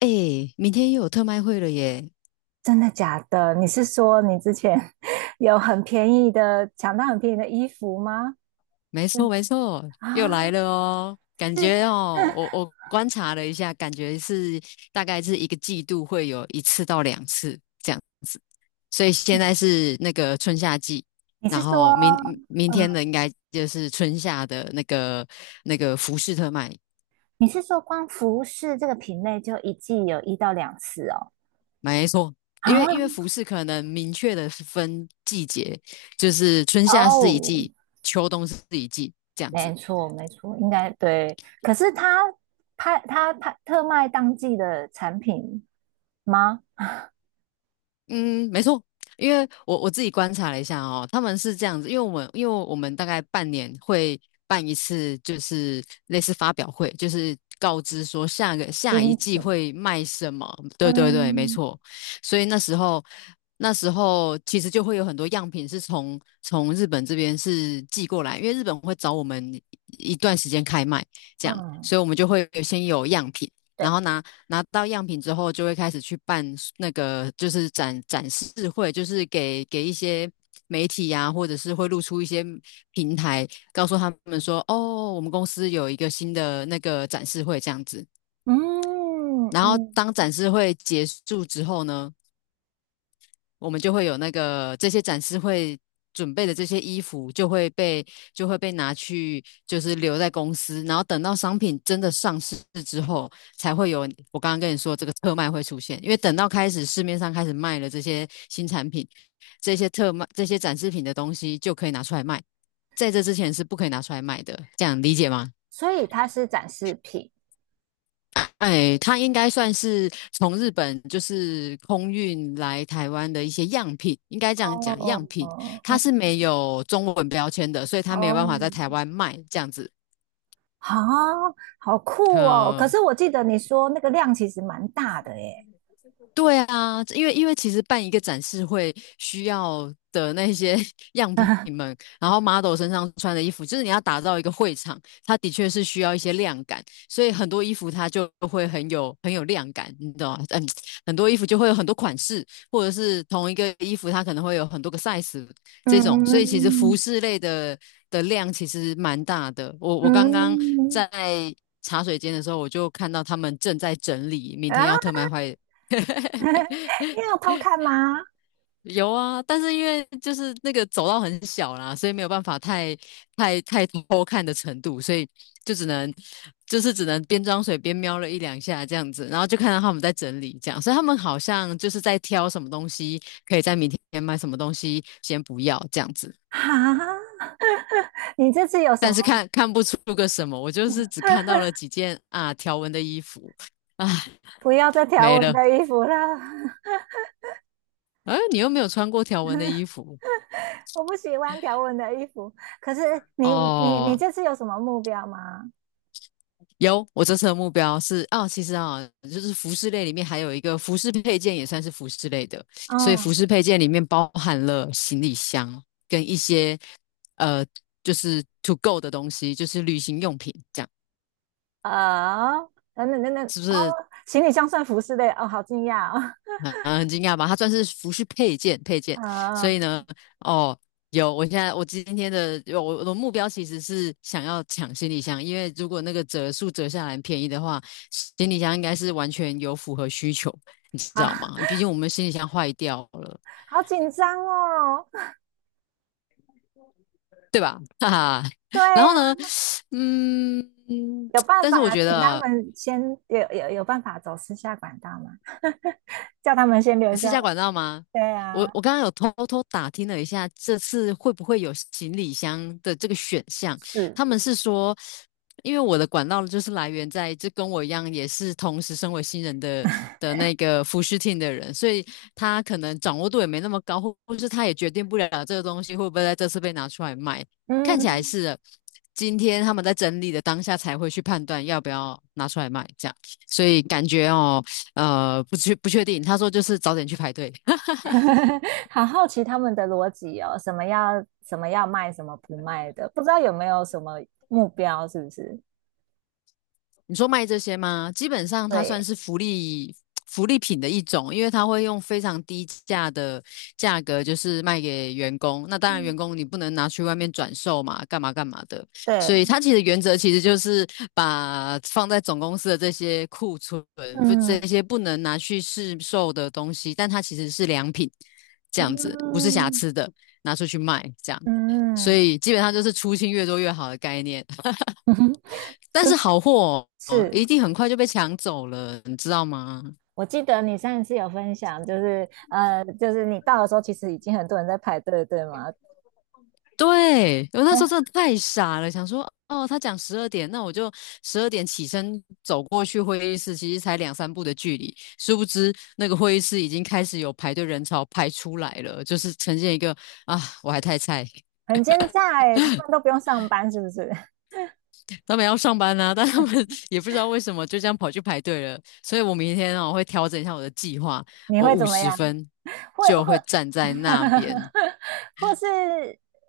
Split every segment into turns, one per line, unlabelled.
哎，明天又有特卖会了耶！
真的假的？你是说你之前 有很便宜的，抢到很便宜的衣服吗？
没错，
嗯，
没错，又
啊，
来了哦。感
是，
觉哦，我观察了一下，感觉是大概是一个季度会有一次到两次这样子。所以现在是那个春夏季，
你
然
是说，
后明天
嗯，
的应该就是春夏的那个服饰特卖。
你是说光服饰这个品类就一季有一到两次哦？
没错，
啊，
因为服饰可能明确的分季节，就是春夏是一
哦，
季，秋冬是一季这样子。
没错，没错，应该对。可是他拍特卖当季的产品吗？
嗯，没错，因为我自己观察了一下哦，他们是这样子，因为我们大概半年会办一次，就是类似发表会，就是告知说下一
新
季
品？
会卖什么。对对对，没
嗯
错。所以那时候其实就会有很多样品是从日本这边是寄过来，因为日本会找我们一段时间开卖这样，
嗯，
所以我们就会先有样品。
对，
然后拿到样品之后，就会开始去办那个就是展示会，就是给一些媒体呀、或者是会露出一些平台，告诉他们说，哦，我们公司有一个新的那个展示会这样子。
嗯
然后
嗯，
当展示会结束之后呢，我们就会有那个这些展示会准备的这些衣服就会被拿去，就是留在公司，然后等到商品真的上市之后，才会有我刚刚跟你说这个特卖会出现。因为等到开始市面上开始卖了这些新产品，这些特卖这些展示品的东西就可以拿出来卖，在这之前是不可以拿出来卖的，这样理解吗？
所以它是展示品。
哎，它应该算是从日本就是空运来台湾的一些样品，应该这样讲，样
哦，
品它
哦
是没有中文标签的，所以它没有办
哦，
法在台湾卖这样子。
啊，好酷哦！可
嗯，
是我记得你说那个量其实蛮大的耶。
对啊，因为其实办一个展示会需要的那些 样品 们，然后 model 身上穿的衣服，就是你要打造一个会场，它的确是需要一些亮感，所以很多衣服它就会很有亮感，你懂吗？嗯，很多衣服就会有很多款式，或者是同一个衣服它可能会有很多个 size 这种，所以其实服
嗯
饰类的量其实蛮大的。我刚刚
嗯，
在茶水间的时候，我就看到他们正在整理明天
啊，
要特卖会。
你有偷看吗？
有啊，但是因为就是那个走道很小啦，所以没有办法太多看的程度，所以就只能就是只能边装水边瞄了一两下这样子，然后就看到他们在整理这样，所以他们好像就是在挑什么东西可以在明天买，什么东西先不要这样子，
啊，你这次有什
但是
么？
看不出个什么，我就是只看到了几件啊条纹的衣服，唉，
不要再条
没
纹
了，
的衣服了。
哎，你又没有穿过条纹的衣服。
我不喜欢条纹的衣服。可是你
哦，
这次有什么目标吗？
有，我这次的目标是啊，其实啊，就是服饰类里面还有一个服饰配件也算是服饰类的，所以服
嗯，
饰配件里面包含了行李箱跟一些呃，就是 to go 的东西，就是旅行用品，这样
啊，等等等等，
是不是
哦，行李箱算服饰类，哦，好惊讶哦。
很惊讶吧？它算是服饰配 件，所
啊，
以呢，哦，有，我现在我今天的有我我的目标其实是想要抢行李箱，因为如果那个折数折下来很便宜的话，行李箱应该是完全有符合需求，你知
啊，
道吗？毕竟我们行李箱坏掉了，
好紧张哦。
对吧？哈哈。
对
然
呀、
后呢，
啊，
嗯，
有办
但是我
法
觉
请他
得
们先有办法走私下管道吗？叫他们先留
你私
下来。
家管道吗？
对
我
呀、
我刚刚有偷偷打听了一下，这次会不会有行李箱的这个选项？
是，
他们是说，因为我的管道就是来源在，就跟我一样，也是同时身为新人的那个服饰 team 的人，所以他可能掌握度也没那么高，或是他也决定不了这个东西会不会在这次被拿出来卖。看起来
嗯。
是的今天他们在整理的当下才会去判断要不要拿出来卖，这样，所以感觉哦。不确定。他说就是早点去排队。
好好奇他们的逻辑哦，什么要什么要卖，什么不卖的，不知道有没有什么目标，是不是？
你说卖这些吗？基本上它算
对，
是福利品的一种，因为它会用非常低价的价格，就是卖给员工。那当然，员
嗯，
工你不能拿去外面转售嘛，干嘛干嘛的。所
对，
以它其实原则其实就是把放在总公司的这些库存，不
嗯
这些不能拿去市售的东西，但它其实是良品，这样子不是瑕
嗯
疵的，拿出去卖这样。所
嗯。
以基本上就是出清越多越好的概念。
嗯。
但是
春，
好货、哦、
是，
一定很快就被抢走了，你知道吗？
我记得你上一次有分享，就是就是你到的时候，其实已经很多人在排队，对吗？
对，我那时
嗯，
候真的太傻了，想说哦，他讲十二点，那我就十二点起身走过去会议室，其实才两三步的距离，殊不知那个会议室已经开始有排队人潮排出来了，就是呈现一个啊，我还太菜，
很奸诈哎，他们都不用上班，是不是？
他们要上班啊，但他们 也不知道为什么就这样跑去排队了，所以我明天哦会调整一下我的计划，
你
我
会
五
怎么
十
样？
分
会
就
会。
会站在那边。
或是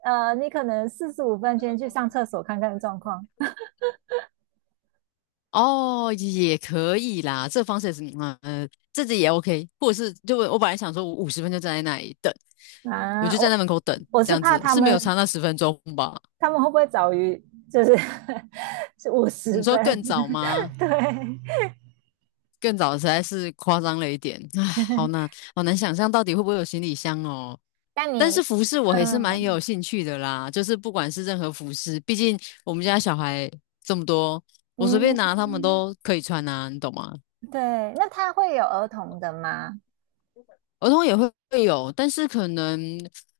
你可能45分先去上厕所看看状况。
哦，也可以啦，这个方式也是，嗯，这个也 OK，或者是就我本来想说，我五十分就站在那里等，我
啊，
就站在
我，
门口等，
我
这
是
样
怕
子
他
是没有差
们，
那10分钟吧？
他们会不会早于就是 是五
你
十
说
分？
更早吗？
对，
更早实在是夸张了一点，唉，好难，好难想象到底会不会有行李箱哦。
但
但是
你，
服饰我还是蛮有
嗯
兴趣的啦，就是不管是任何服饰，毕竟我们家小孩这么多，我随便
嗯。
拿他们都可以穿啊，你懂吗？
对，那他会有儿童的吗？
儿童也会有，但是可能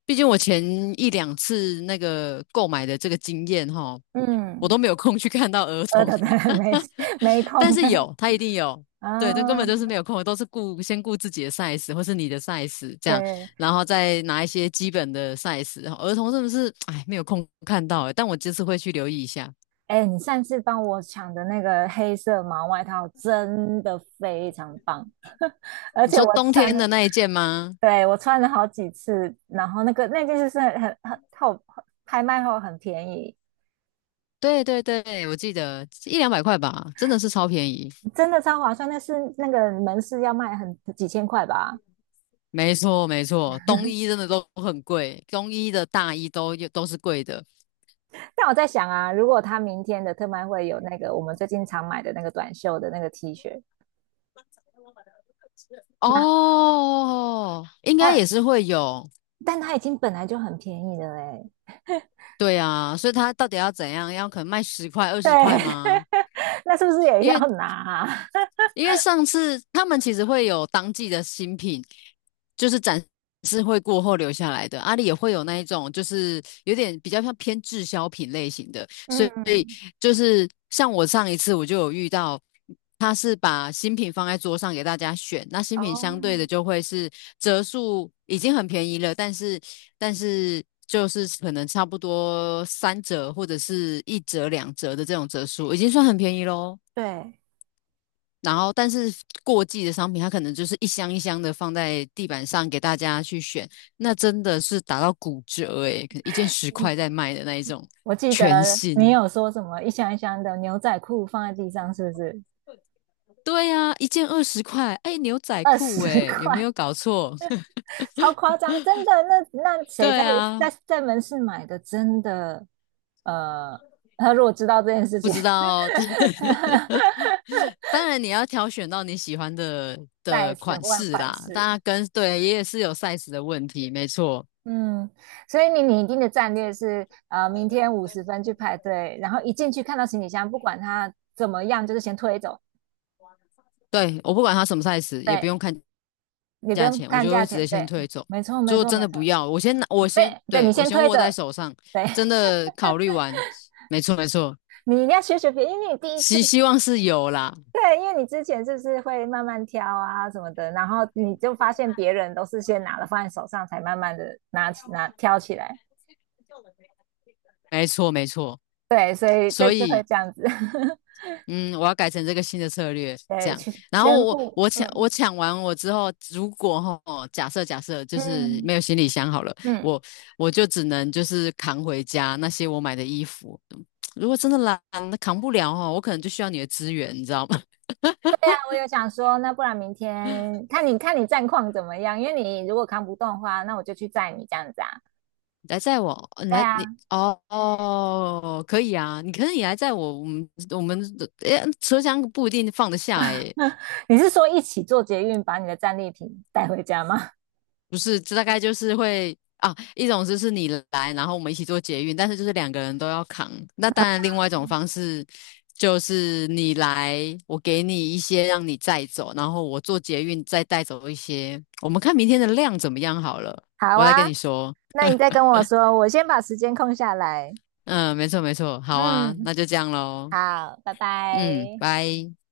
毕竟我前一两次那个购买的这个经验哈，我都
嗯，
没有空去看到儿
儿
童，
童的 没，没
但
空
是
的。
有，他一定有。对，这根
啊，
本就是没有空，都是先顾自己的 size 或是你的 size 这样，
对。
然后再拿一些基本的 size。儿童是不是，哎，没有空看到欸但我这次会去留意一下。
哎，你上次帮我抢的那个黑色毛外套真的非常棒。而
你
且
说
我
冬
穿
天
了，
的那一件吗？
对，我穿了好几次，然后那件就是很后，拍卖后很便宜。
对对对，我记得一两百块吧，真的是超便宜。
真的超划算。那是那个门市要卖很几千块吧？
没错，没错，冬衣真的都很贵，冬衣的大衣都是贵的。
但我在想啊，如果他明天的特卖会有那个我们最近常买的那个短袖的那个 T 恤，那，
哦，应该也
但，
是会有，
但它已经本来就很便宜了嘞。
对啊，所以他到底要怎样？要可能卖十块、二
对。
十块吗？
那是不是也
因
要
为。
拿啊。
因为上次他们其实会有当季的新品，就是展示会过后留下来的。阿里也会有那一种，就是有点比较像偏滞销品类型的，所以
嗯，
就是像我上一次我就有遇到，他是把新品放在桌上给大家选，那新品
哦，
相对的就会是折数已经很便宜了，但是。就是可能差不多三折或者是一折两折的这种折数，已经算很便宜喽。
对，
然后，但是过季的商品，它可能就是一箱一箱的放在地板上给大家去选，那真的是打到骨折诶、可能一件十块在卖的那一种
我记
全
得你
新。
有说什么一箱一箱的牛仔裤放在地上，是不是？
对啊，一件二十块，哎，牛仔
二
裤
十
诶、有没
块，
有搞错？
超夸张，真的。那那谁
对
在
啊，
在门市买的？真的，呃，他如果知道这件事
不
情。
知道。当然你要挑选到你喜欢
再
的
一次
款
问
式
反
啦，大家
噬。
跟对也是有 size 的问题，没错。
嗯，所以你拟定的战略是，明天五十分去排队，然后一进去看到行李箱，不管它怎么样，就是先推走。
对，我不管它什么 size，也不
对，
用看
你不
价
用
钱，我
看
就会
价
直
钱。
接先
对，
退走。
没错，
如
没
果
错，
真
没
的
错。
不要，我先拿，
对，对，
对，
你
我
先
先
推
握在
着。
手上，
对。
真的考虑完，没错没错，
你一定要学学别人，因为你第一次，
希望是有啦，
对，因为你之前就是会慢慢挑啊什么的，然后你就发现别人都是先拿了放在手上，才慢慢的拿挑起来。
没错没错。
对，所以这
所
次会
以
这样子。
嗯，我要改成这个新的策略，这
对，
样。
全
然后
全
我
部，
我抢我
嗯
抢完之后，如果哈假设就是没
嗯。
有行李箱好了，
嗯，
我我就只能就是扛回家那些我买的衣服。如果真的懒，扛不了哦，我可能就需要你的资源，你知道吗？
我有想说，那不然明天看你战况怎么样？因为你如果扛不动的话，那我就去载你这样子啊。
来载我，呃你
对
来你
啊。
哦哦，可以啊，可是你来载我，我们诶，车厢不一定放得下诶，
你是说一起坐捷运把你的战利品带回家吗？
不是，这大概就是会啊，一种就是你来，然后我们一起做捷运，但是就是两个人都要扛。那当然，另外一种方式就是你来，我给你一些让你载走，然后我做捷运再带走一些。我们看明天的量怎么样好了，
好
我来跟
啊，
你说。
那你再跟我说，我先把时间空下来。
嗯，没错没错，好啊，
嗯，
那就这样喽。
好，拜
嗯，
拜。
拜。